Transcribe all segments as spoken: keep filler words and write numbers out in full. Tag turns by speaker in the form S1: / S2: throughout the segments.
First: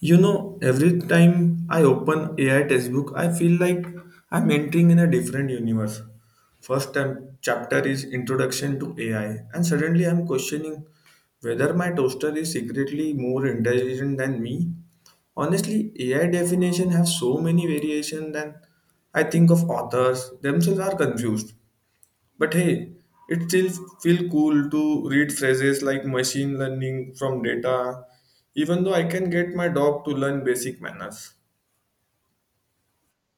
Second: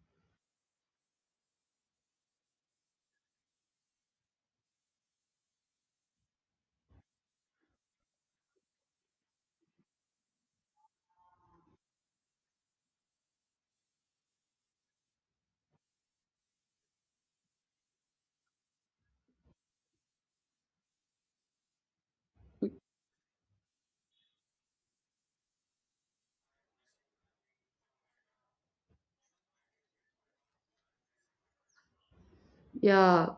S1: You know, every time I open A I textbook, I feel like I'm entering in a different universe. First time chapter is introduction to A I, and suddenly I'm questioning whether my toaster is secretly more intelligent than me. Honestly, A I definition have so many variation that I think of authors themselves are confused. But hey, it still feel cool to read phrases like machine learning from data, even though I can get my dog to learn basic manners.
S2: Yeah,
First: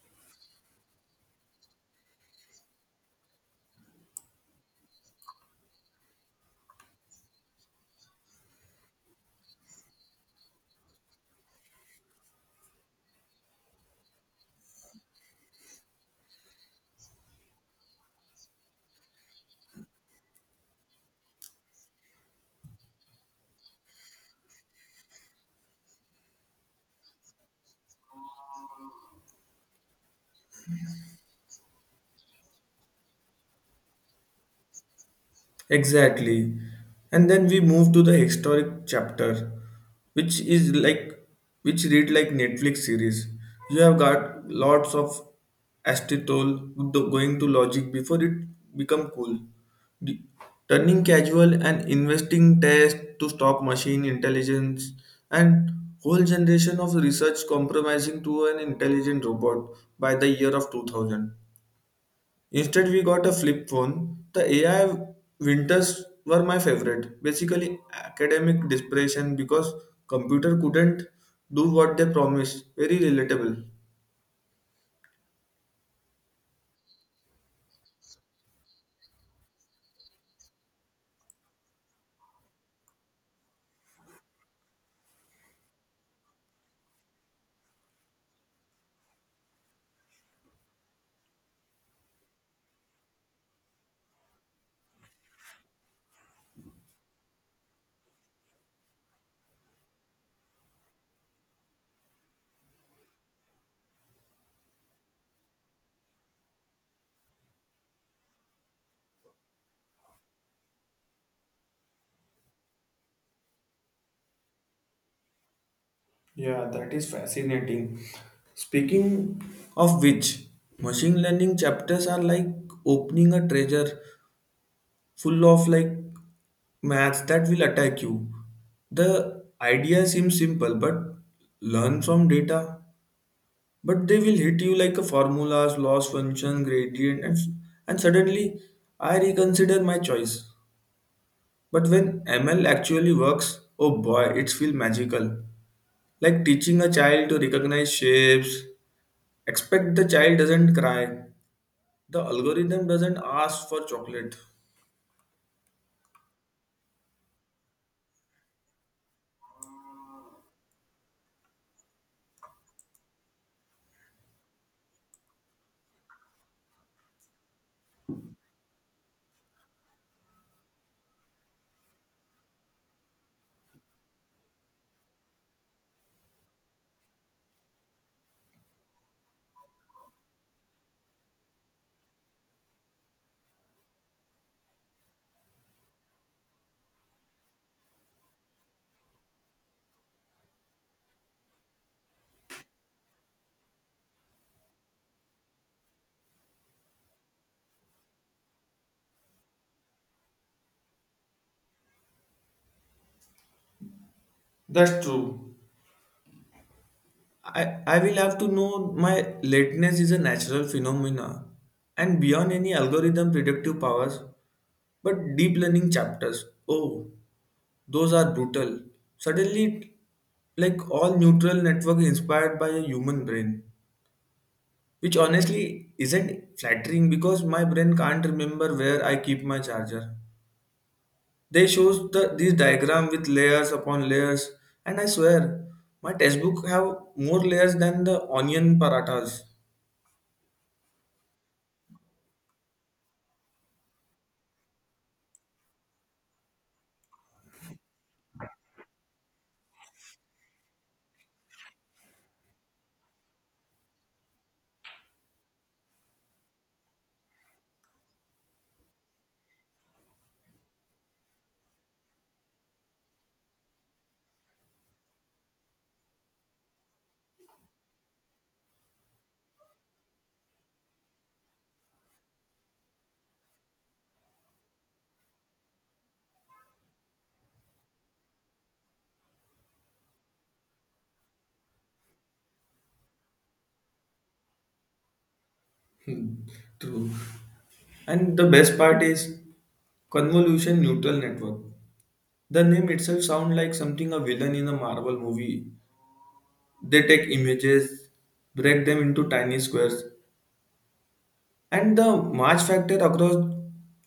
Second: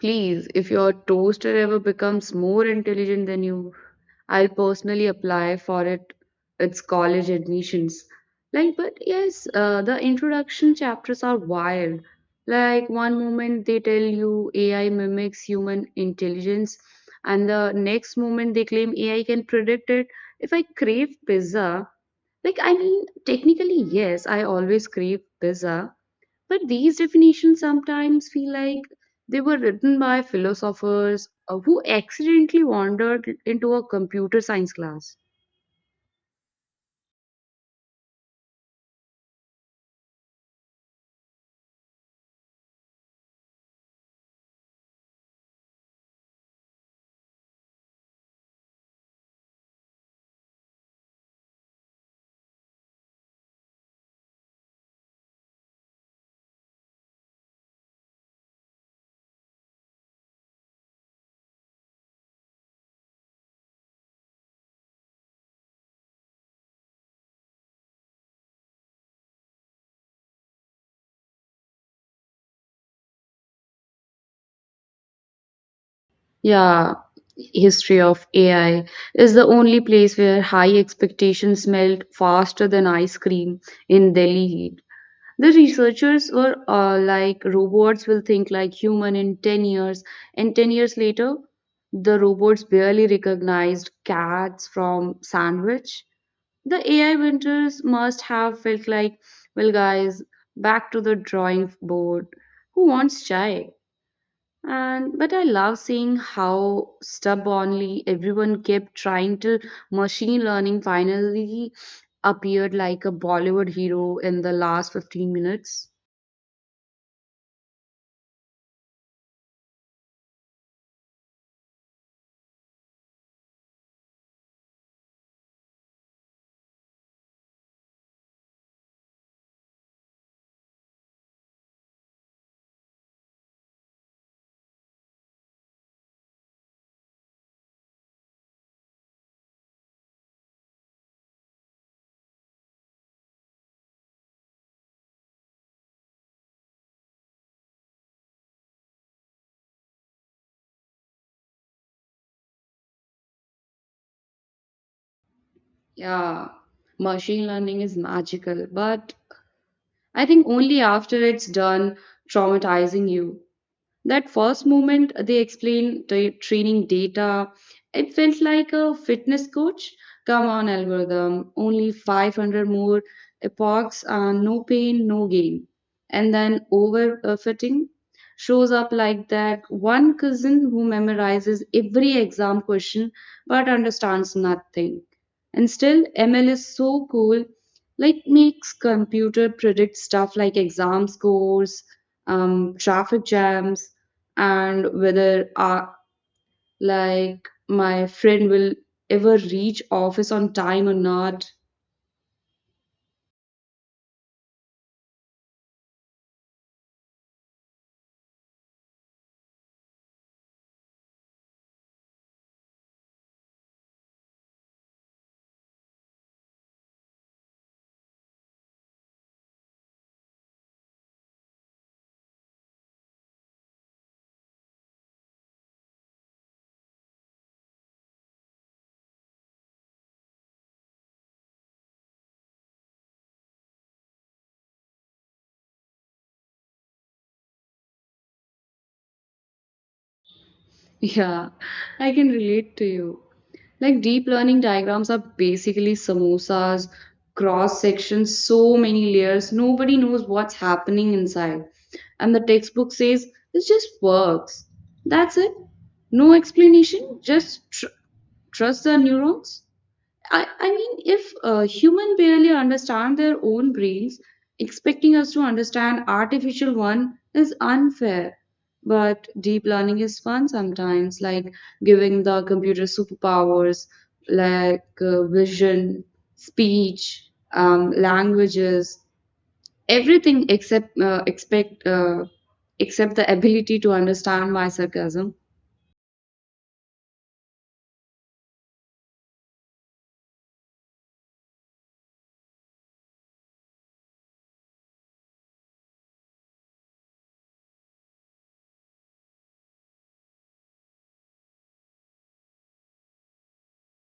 S2: please, if your toaster ever becomes more intelligent than you, I'll personally apply for it. It's college admissions. Like, but yes, uh, the introduction chapters are wild. Like, one moment they tell you A I mimics human intelligence, and the next moment they claim A I can predict it. If I crave pizza, like, I mean, technically, yes, I always crave pizza, but these definitions sometimes feel like they were written by philosophers uh, who accidentally wandered into a computer science class.
S1: Exactly. And then we move to the historic chapter, which is like which read like Netflix series. You have got lots of acetal going to logic before it become cool. D- Turning casual and investing test to stop machine intelligence and whole generation of research compromising to an intelligent robot by the year of two thousand. Instead, we got a flip phone. The A I winters were my favorite. Basically, academic depression because computer couldn't do what they promised. Very relatable.
S2: Yeah, history of A I is the only place where high expectations melt faster than ice cream in Delhi heat. The researchers were uh, like robots will think like human in ten years and ten years later the robots barely recognized cats from sandwich. The A I winters must have felt like, well, guys, back to the drawing board. Who wants chai? And but I love seeing how stubbornly everyone kept trying till machine learning finally appeared like a Bollywood hero in the last fifteen minutes.
S1: Yeah, that is fascinating. Speaking of which, machine learning chapters are like opening a treasure full of like maths that will attack you. The idea seems simple, but learn from data but they will hit you like a formulas, loss function, gradient, and, and suddenly I reconsider my choice. But when M L actually works, oh boy, it feels magical. Like teaching a child to recognize shapes. Expect the child doesn't cry. The algorithm doesn't ask for chocolate.
S2: Yeah, machine learning is magical, but I think only after it's done traumatizing you. That first moment they explained the training data, it felt like a fitness coach. Come on, algorithm, only five hundred more epochs, uh, no pain, no gain. And then overfitting shows up like that one cousin who memorizes every exam question but understands nothing. And still, M L is so cool, like makes computer predict stuff like exam scores, um, traffic jams, and whether uh, like my friend will ever reach office on time or not.
S1: That's true. I, I will have to know my lateness is a natural phenomena and beyond any algorithm predictive powers, but deep learning chapters. Oh, those are brutal. Suddenly, like all neutral network is inspired by a human brain, which honestly isn't flattering because my brain can't remember where I keep my charger. They shows the this diagram with layers upon layers, and I swear my textbook have more layers than the onion parathas.
S2: Yeah, I can relate to you, like deep learning diagrams are basically samosas cross sections, so many layers nobody knows what's happening inside. And the textbook says it just works. That's it. No explanation, just tr- trust the neurons. I, I mean, if uh, human barely understand their own brains, expecting us to understand artificial one is unfair. But deep learning is fun sometimes, like giving the computer superpowers like uh, vision, speech, um, languages, everything except uh, expect uh, except the ability to understand my sarcasm.
S1: Hmm, true. And the best part is convolution neutral network. The name itself sounds like something a villain in a Marvel movie. They take images, break them into tiny squares, and the march factor across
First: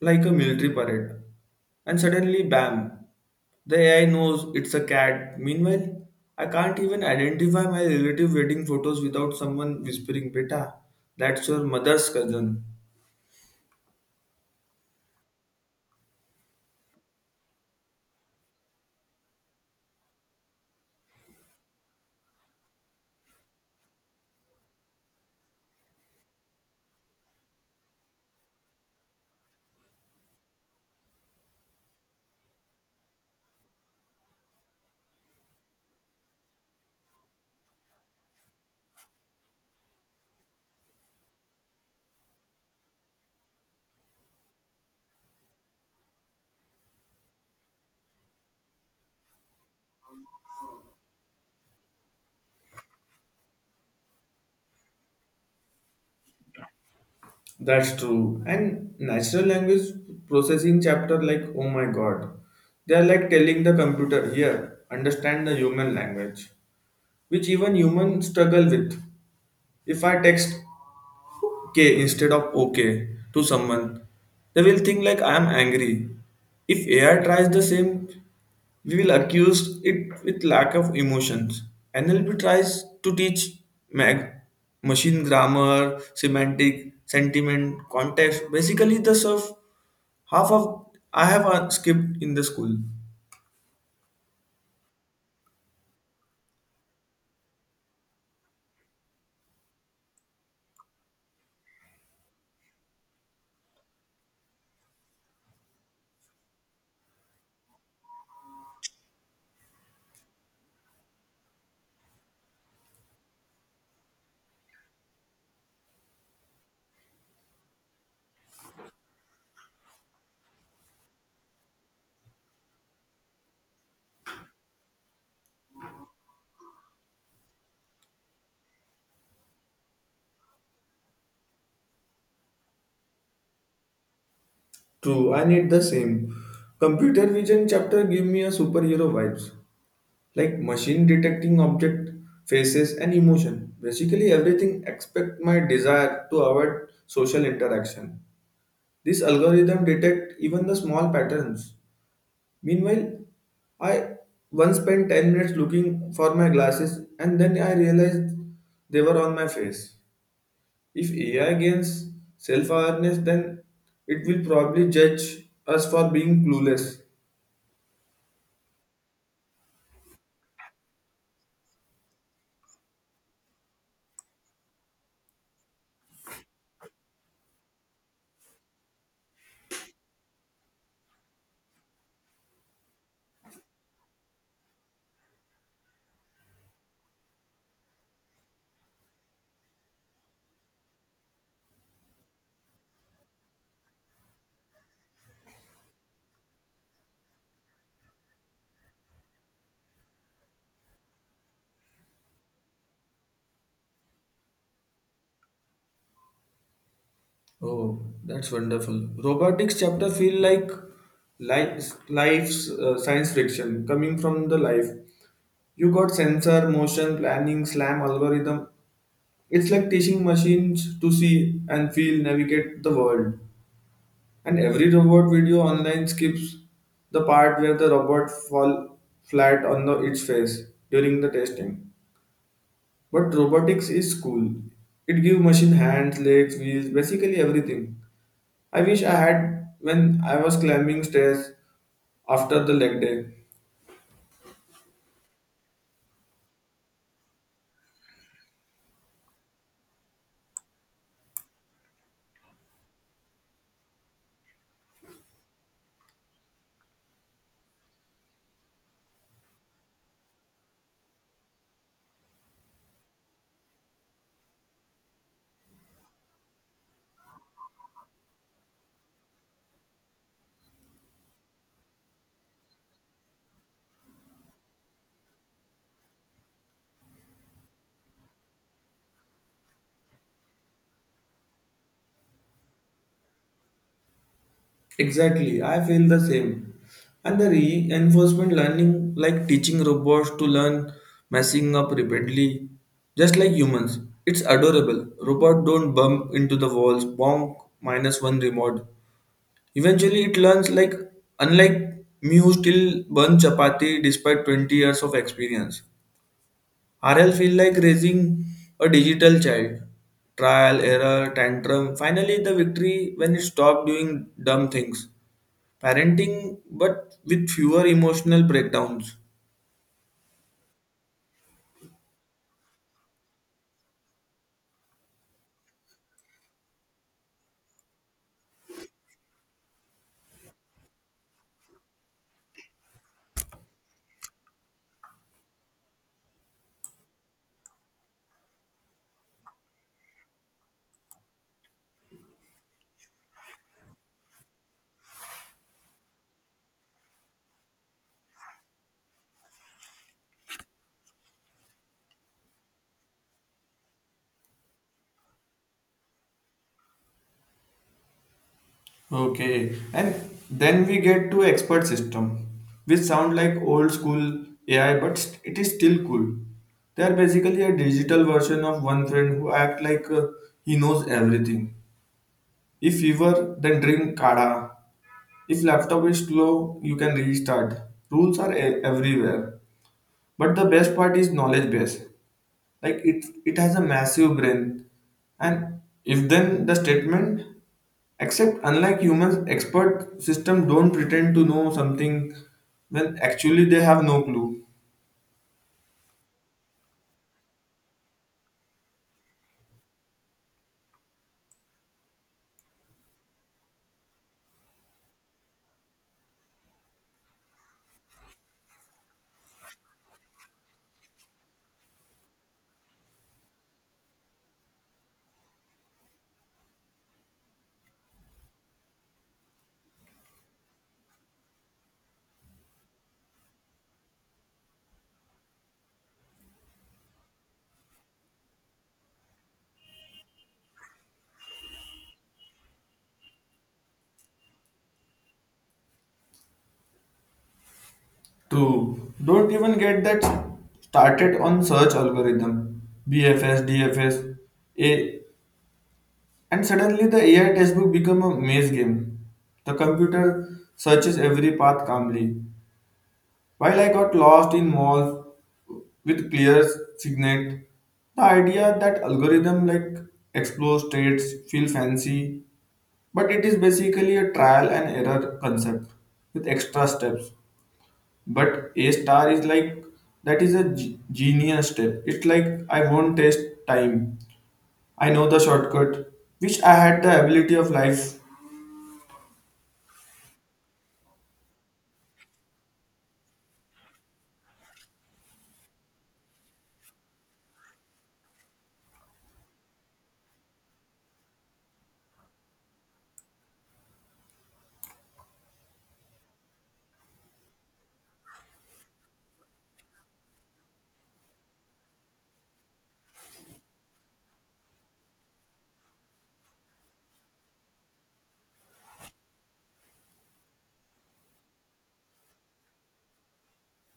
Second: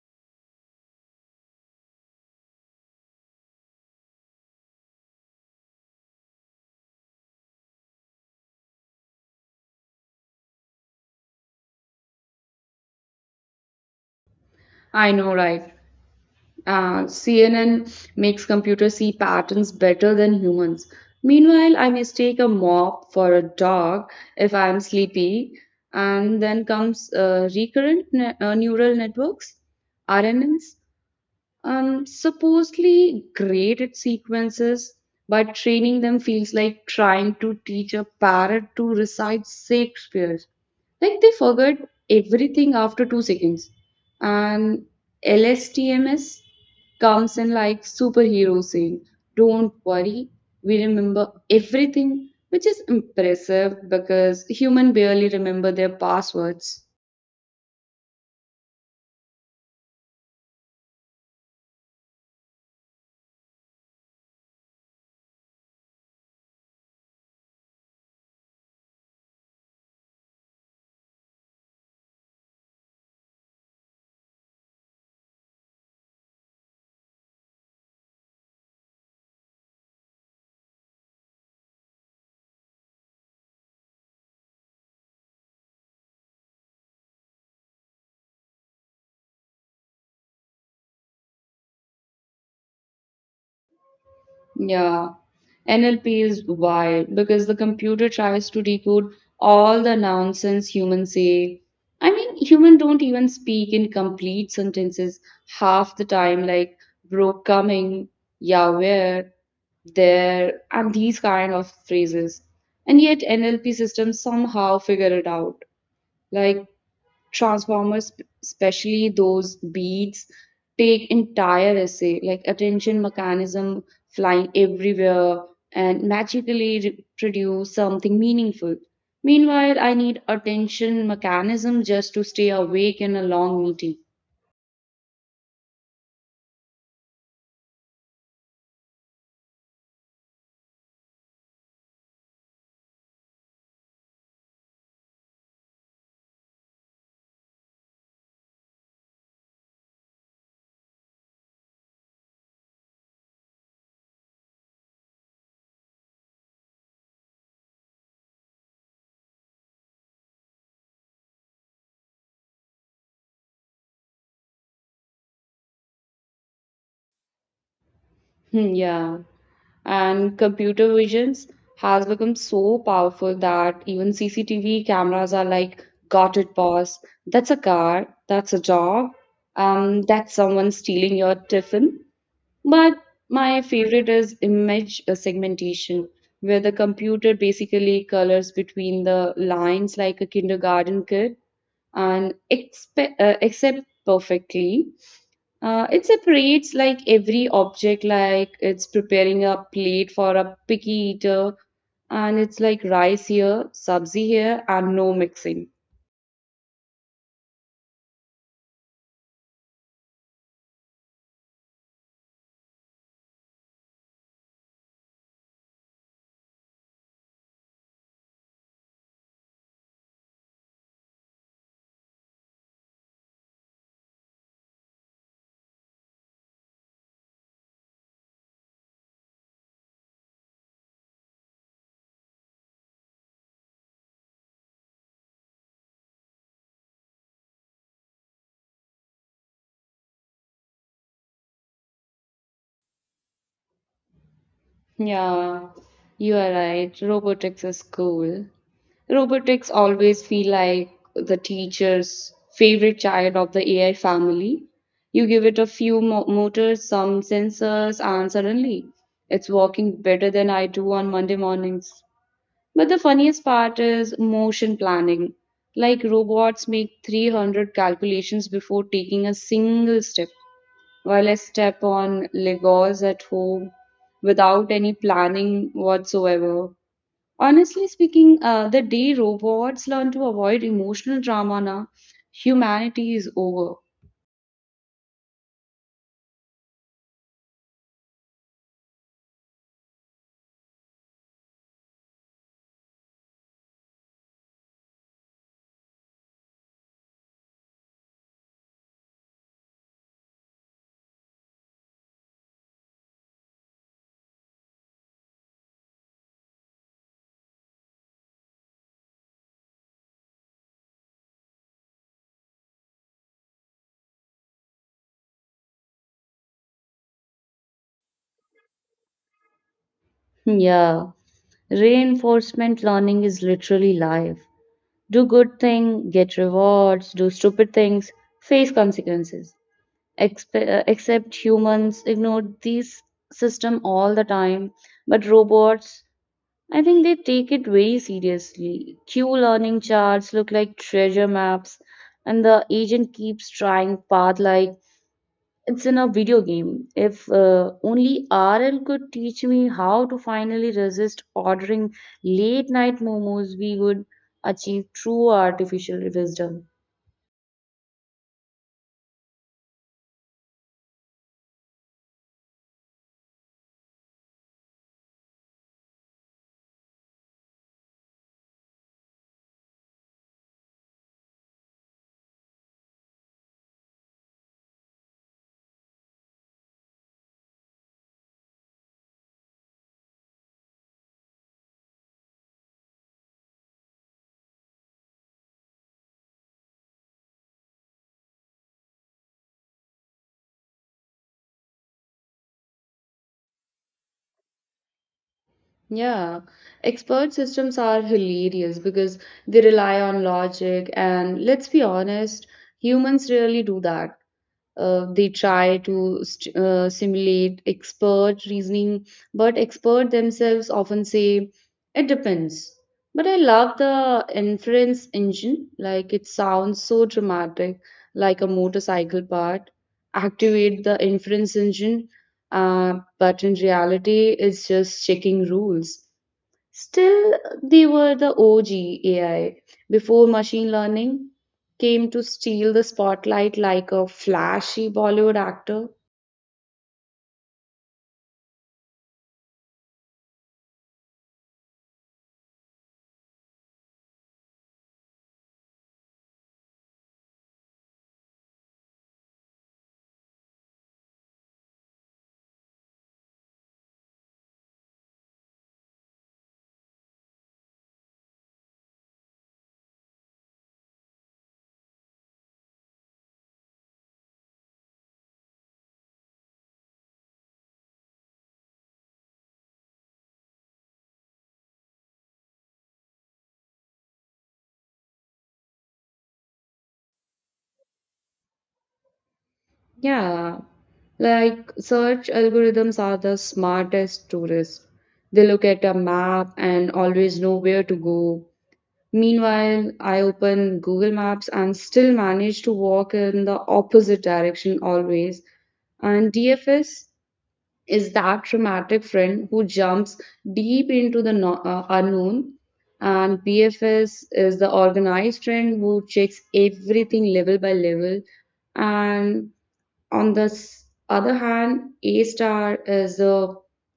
S1: like a military parade. And suddenly, bam, the A I knows it's a cat. Meanwhile, I can't even identify my relative wedding photos without someone whispering, "Beta, that's your mother's cousin."
S2: I know, right? Uh, C N N makes computers see patterns better than humans. Meanwhile, I mistake a mop for a dog if I am sleepy. And then comes uh, recurrent ne- uh, neural networks, R N Ns, um, supposedly great at sequences, but training them feels like trying to teach a parrot to recite Shakespeare. Like they forgot everything after two seconds. And L S T M S comes in like superhero saying, don't worry, we remember everything, which is impressive because human barely remember their passwords.
S1: That's true. And natural language processing chapter, like, oh my god. They are like telling the computer, "Here, understand the human language," which even humans struggle with. If I text okay instead of okay to someone, they will think like I am angry. If A I tries the same, we will accuse it with lack of emotions. N L P tries to teach mag- machine grammar, semantic, sentiment, context, basically the stuff half of I have uh, skipped in the school.
S2: Yeah, N L P is wild because the computer tries to decode all the nonsense humans say. I mean, humans don't even speak in complete sentences half the time, like bro coming, yeah, where, there, and these kind of phrases. And yet, N L P systems somehow figure it out. Like, transformers, especially those beats, take entire essay, like attention mechanism flying everywhere and magically re- produce something meaningful. Meanwhile, I need attention mechanism just to stay awake in a long meeting.
S1: True, I need the same. Computer vision chapter give me a superhero vibes. Like machine detecting object faces and emotion. Basically everything except my desire to avoid social interaction. This algorithm detect even the small patterns. Meanwhile, I once spent 10 minutes looking for my glasses and then I realized they were on my face. If A I gains self awareness, then it will probably judge us for being clueless.
S2: Hmm, yeah. And computer visions has become so powerful that even C C T V cameras are like, got it, boss. That's a car. That's a job. Um, that's someone stealing your tiffin. But my favorite is image uh, segmentation, where the computer basically colors between the lines like a kindergarten kid and expe- uh, accept perfectly. Uh, it separates like every object, like it's preparing a plate for a picky eater, and it's like rice here, sabzi here, and no mixing.
S1: Oh, that's wonderful. Robotics chapter feel like life, life's uh, science fiction coming from the life. You got sensor, motion, planning, slam, algorithm. It's like teaching machines to see and feel, navigate the world. And every robot video online skips the part where the robot fall flat on the, its face during the testing. But robotics is cool. It gives machine hands, legs, wheels, basically everything. I wish I had when I was climbing stairs after the leg day.
S2: Yeah, you are right. Robotics is cool. Robotics always feel like the teacher's favorite child of the A I family. You give it a few mo- motors, some sensors, and suddenly it's working better than I do on Monday mornings. But the funniest part is motion planning. Like robots make three hundred calculations before taking a single step, while I step on Legos at home without any planning whatsoever. Honestly speaking, uh, the day robots learn to avoid emotional drama, na, humanity is over.
S1: Exactly, I feel the same. And the reinforcement learning, like teaching robots to learn messing up repeatedly, just like humans. It's adorable. Robot don't bump into the walls, bonk, minus one remote. Eventually, it learns like, unlike me who still burn chapati despite 20 years of experience. R L feel like raising a digital child. Trial, error, tantrum. Finally, the victory when you stop doing dumb things. Parenting, but with fewer emotional breakdowns.
S2: Yeah, reinforcement learning is literally life. Do good thing, get rewards, do stupid things, face consequences. Expe- uh, except humans ignored these system all the time, but robots, I think they take it very seriously. Q learning charts look like treasure maps, and the agent keeps trying path like it's in a video game. If uh, only RL could teach me how to finally resist ordering late night momos, we would achieve true artificial wisdom.
S1: Okay, and then we get to expert system, which sound like old school A I, but st- it is still cool. They are basically a digital version of one friend who act like uh, he knows everything. If fever, then drink kada. If laptop is slow, you can restart. Rules are e- everywhere. But the best part is knowledge base. Like it it has a massive brain. And if then the statement except unlike humans, expert system don't pretend to know something when actually they have no clue.
S2: Yeah, expert systems are hilarious because they rely on logic, and let's be honest, humans really do that. Uh, they try to st uh, simulate expert reasoning, but expert themselves often say it depends. But I love the inference engine, like it sounds so dramatic, like a motorcycle part. Activate the inference engine, uh, but in reality, it's just checking rules. Still, they were the O G A I before machine learning came to steal the spotlight like a flashy Bollywood actor.
S1: True. Don't even get that started on search algorithm. B F S D F S A. And suddenly the A I textbook become a maze game. The computer searches every path calmly. While I got lost in malls with clear signet, the idea that algorithm like explore states feel fancy, but it is basically a trial and error concept with extra steps. But A star is like that is a ge- genius step. It's like I won't waste time. I know the shortcut, which I had the ability of life.
S2: Yeah, like search algorithms are the smartest tourists. They look at a map and always know where to go. Meanwhile, I open Google Maps and still manage to walk in the opposite direction always. And D F S? Is that dramatic friend who jumps deep into the no- uh, unknown, and B F S is the organized friend who checks everything level by level. And on the s- other hand, A star is the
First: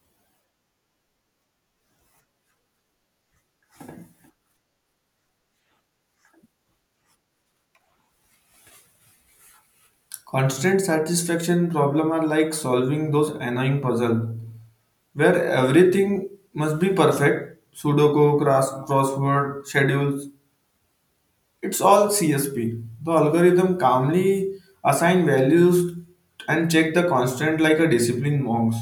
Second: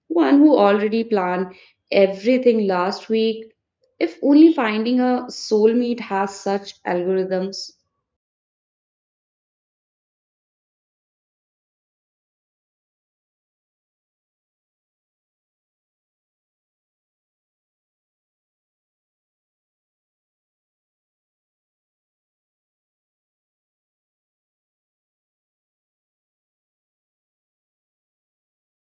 S2: one who already planned everything last week. If only finding a soulmate has such algorithms.
S1: Constant satisfaction problem are like solving those annoying puzzle where everything must be perfect. Sudoku, cross, crossword, schedules, it's all C S P. The algorithm calmly assign values and check the constant like a disciplined monks.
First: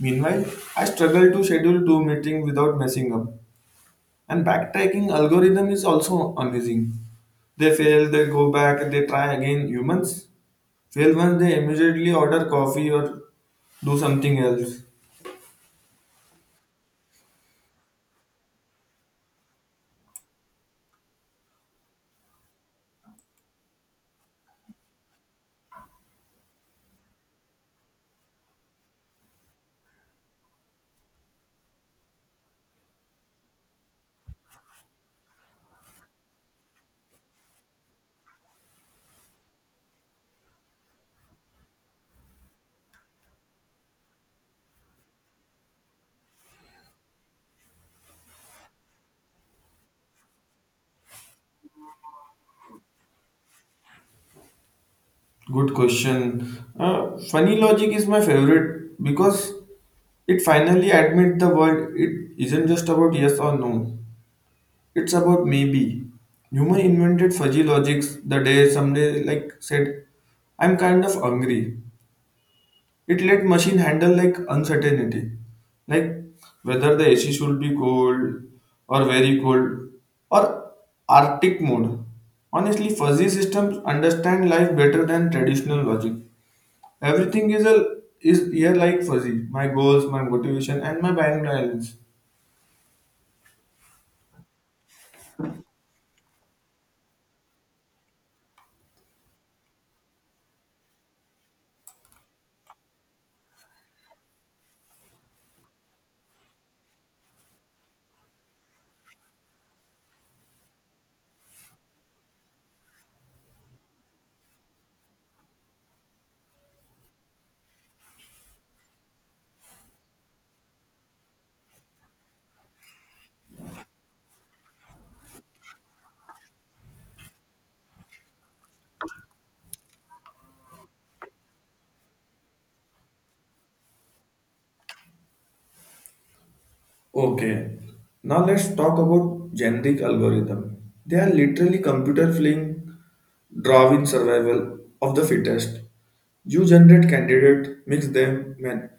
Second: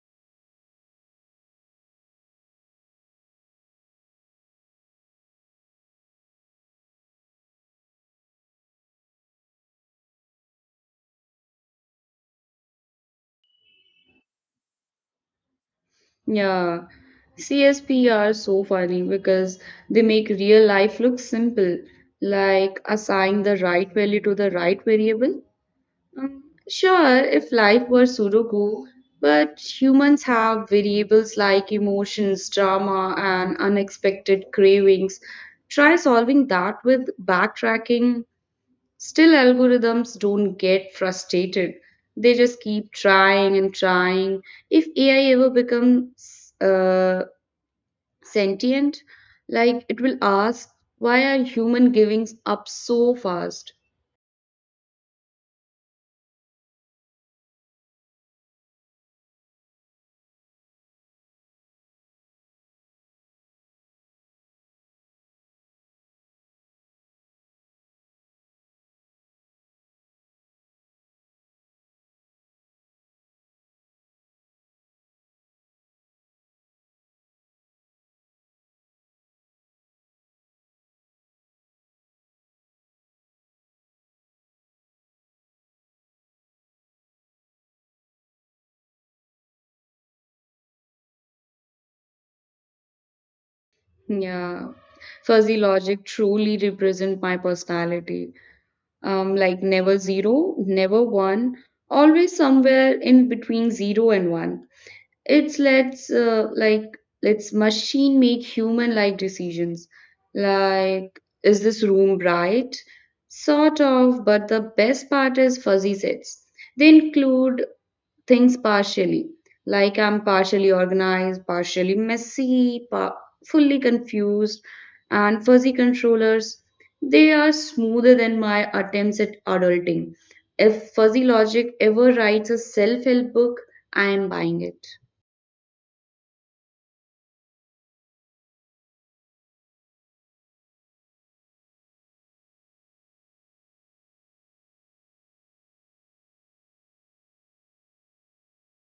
S1: Meanwhile, I struggle to schedule two meetings without messing up. And backtracking algorithm is also amazing. They fail, they go back, they try again. Humans well, once they immediately order coffee or do something else.
S2: Yeah, C S P are so funny because they make real life look simple, like assigning the right value to the right variable. Sure, if life were Sudoku, but humans have variables like emotions, drama, and unexpected cravings. Try solving that with backtracking. Still, algorithms don't get frustrated. They just keep trying and trying. If A I ever becomes uh, sentient, like it will ask, why are human giving up so fast?
S1: Good question. Uh, funny logic is my favorite because it finally admits the world. It isn't just about yes or no. It's about maybe. Human invented fuzzy logics the day someday like said, "I'm kind of hungry," it let machine handle like uncertainty like whether the ac should be cold or very cold or arctic mode. Honestly, fuzzy systems understand life better than traditional logic. Everything is a is here like fuzzy, my goals, my motivation, and my bank balance.
S2: Yeah, fuzzy logic truly represent my personality, um, like never zero, never one, always somewhere in between zero and one. It's let's uh, like let's machine make human like decisions, like is this room bright? Sort of. But the best part is fuzzy sets. They include things partially. Like I'm partially organized, partially messy, pa- fully confused, and fuzzy controllers. They are smoother than my attempts at adulting. If Fuzzy Logic ever writes a self help book, I am buying it.
S1: Okay, now let's talk about generic algorithm. They are literally computer playing drawing survival of the fittest. You generate candidate, mix them, man,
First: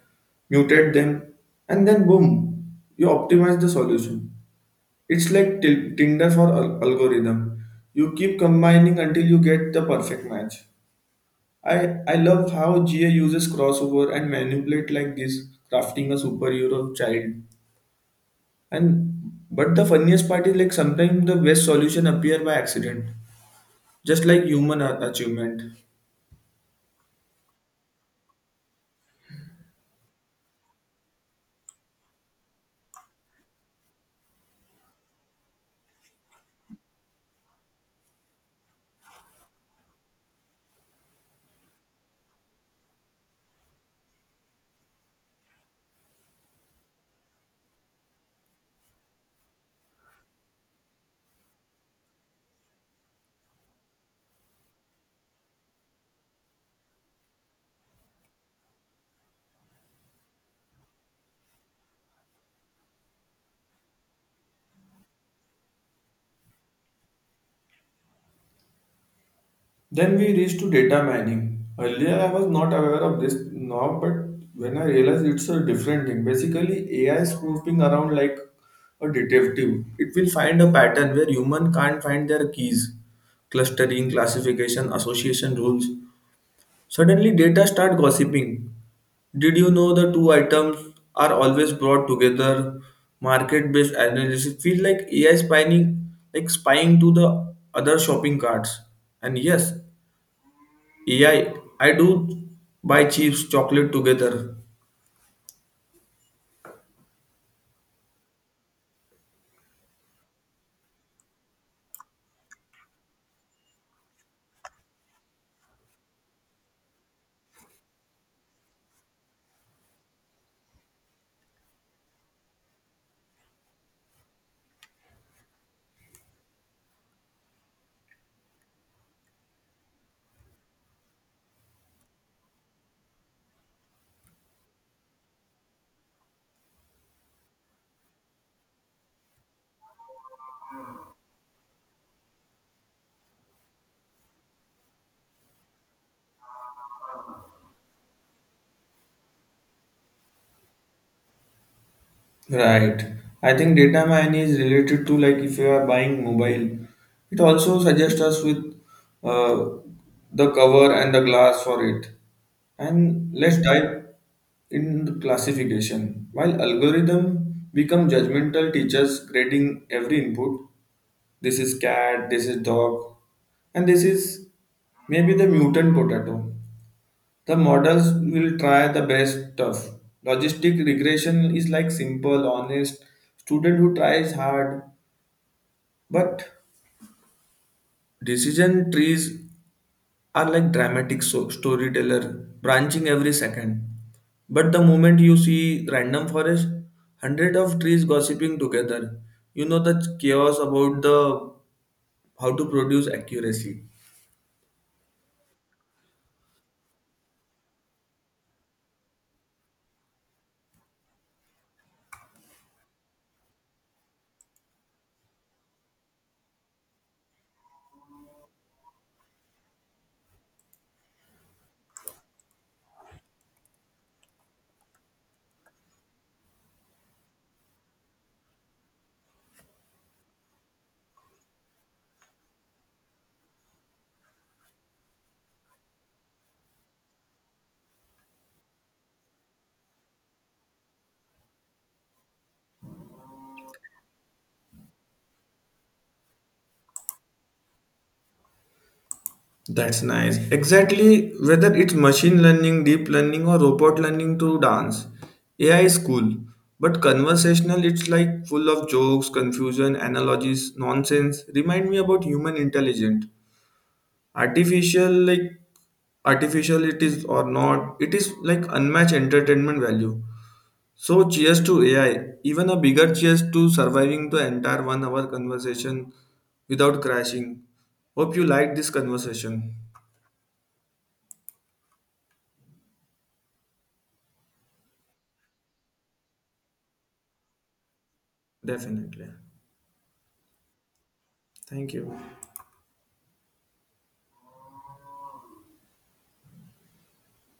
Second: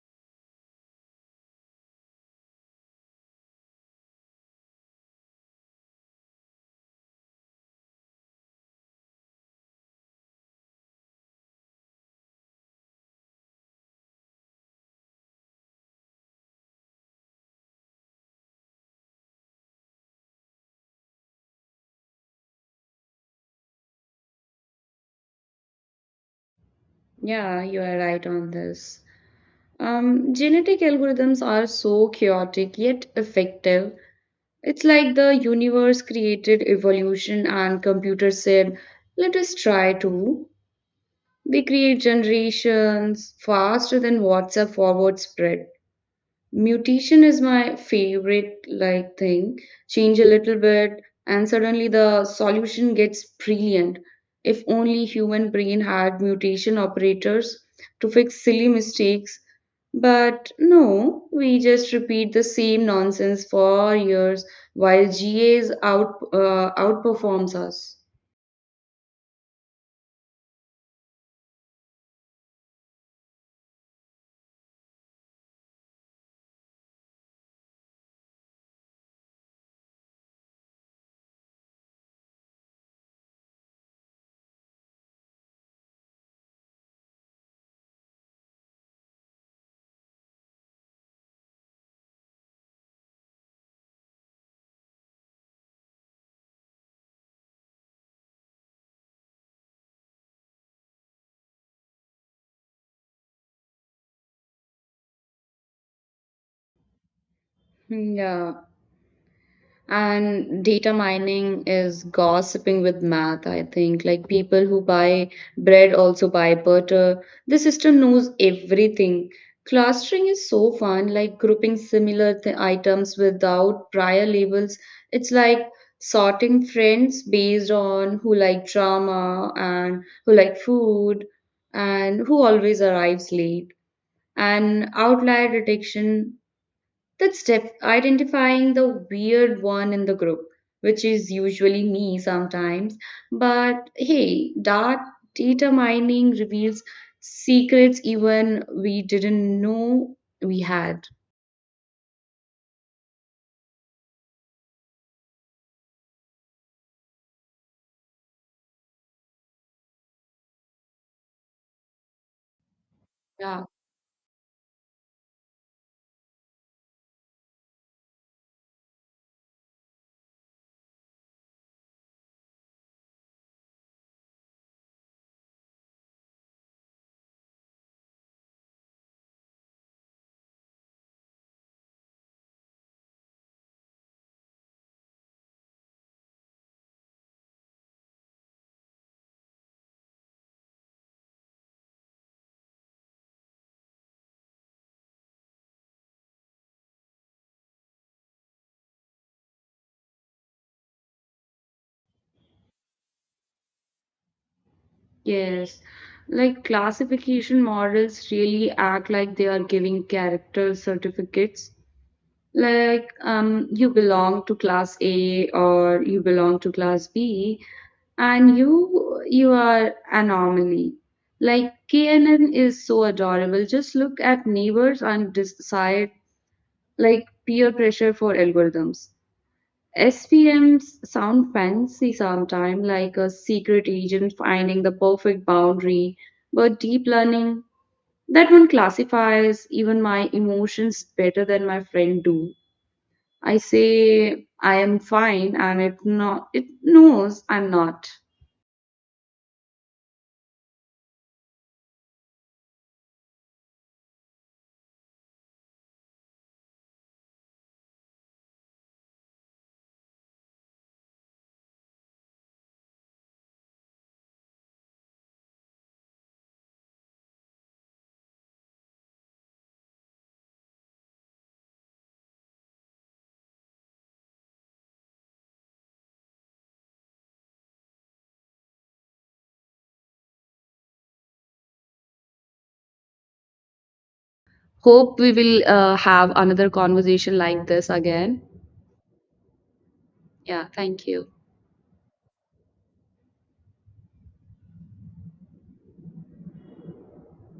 S1: mutate them, and then boom, you optimize the solution. It's like til- Tinder for al- algorithm. You keep combining until you get the perfect match. I, I love how G A uses crossover and manipulate like this, crafting a superhero child, and but the funniest part is like sometimes the best solution appear by accident, just like human a- achievement.
S2: Yeah, you are right on this. Um, genetic algorithms are so chaotic yet effective. It's like the universe created evolution and computer said, let us try to. They create generations faster than WhatsApp forward spread. Mutation is my favorite like thing. Change a little bit and suddenly the solution gets brilliant. If only human brain had mutation operators to fix silly mistakes. But no, we just repeat the same nonsense for years while G As out uh, outperforms us.
S1: Then we reach to data mining. Earlier I was not aware of this now, but when I realized it's a different thing. Basically, A I is snooping around like a detective. It will find a pattern where human can't find their keys, clustering, classification, association rules. Suddenly, data start gossiping. Did you know the two items are always brought together? Market-based analysis feels like A I spying, like spying to the other shopping carts. And yes, A I, I I do buy chips chocolate together.
S2: Hmm, yeah. And data mining is gossiping with math, I think. Like people who buy bread also buy butter. The system knows everything. Clustering is so fun, like grouping similar th- items without prior labels. It's like sorting friends based on who like drama and who like food and who always arrives late. And outlier detection, that's step identifying the weird one in the group, which is usually me sometimes. But hey, that data mining reveals secrets even we didn't know we had.
S1: Right. I think data mining is related to like if you are buying mobile, it also suggests us with uh, the cover and the glass for it. And let's
S2: Yeah,
S1: dive in the classification. While algorithm become judgmental teachers grading every input, this is cat, this is dog, and this is maybe the mutant potato. The models will try the best stuff. Logistic regression is like simple, honest student who tries hard. But decision trees are like dramatic so- storyteller, branching every second. But the moment you see random forest, hundred of trees gossiping together, you know the chaos about the how to produce accuracy.
S2: yes. Like classification models really act like they are giving character certificates, like um, you belong to class A or you belong to class B, and you you are anomaly. Like K N N is so adorable. Just look at neighbors and decide, like peer pressure for algorithms. S V Ms sound fancy sometimes, like a secret agent finding the perfect boundary, but deep learning, that one classifies even my emotions better than my friend do. I say I am fine and it not it knows I'm not.
S1: That's nice. Exactly, whether it's machine learning, deep learning, or robot learning to dance, A I is cool. But conversational, it's like full of jokes, confusion, analogies, nonsense. Remind me about human intelligence. Artificial, like artificial it is or not, it is like unmatched entertainment value. So cheers to A I. Even a bigger cheers to surviving the entire one hour conversation without crashing. Hope you liked this conversation.
S2: Hope we will uh, have another conversation like this again.
S1: Definitely.
S2: Yeah, thank you.
S1: Thank you.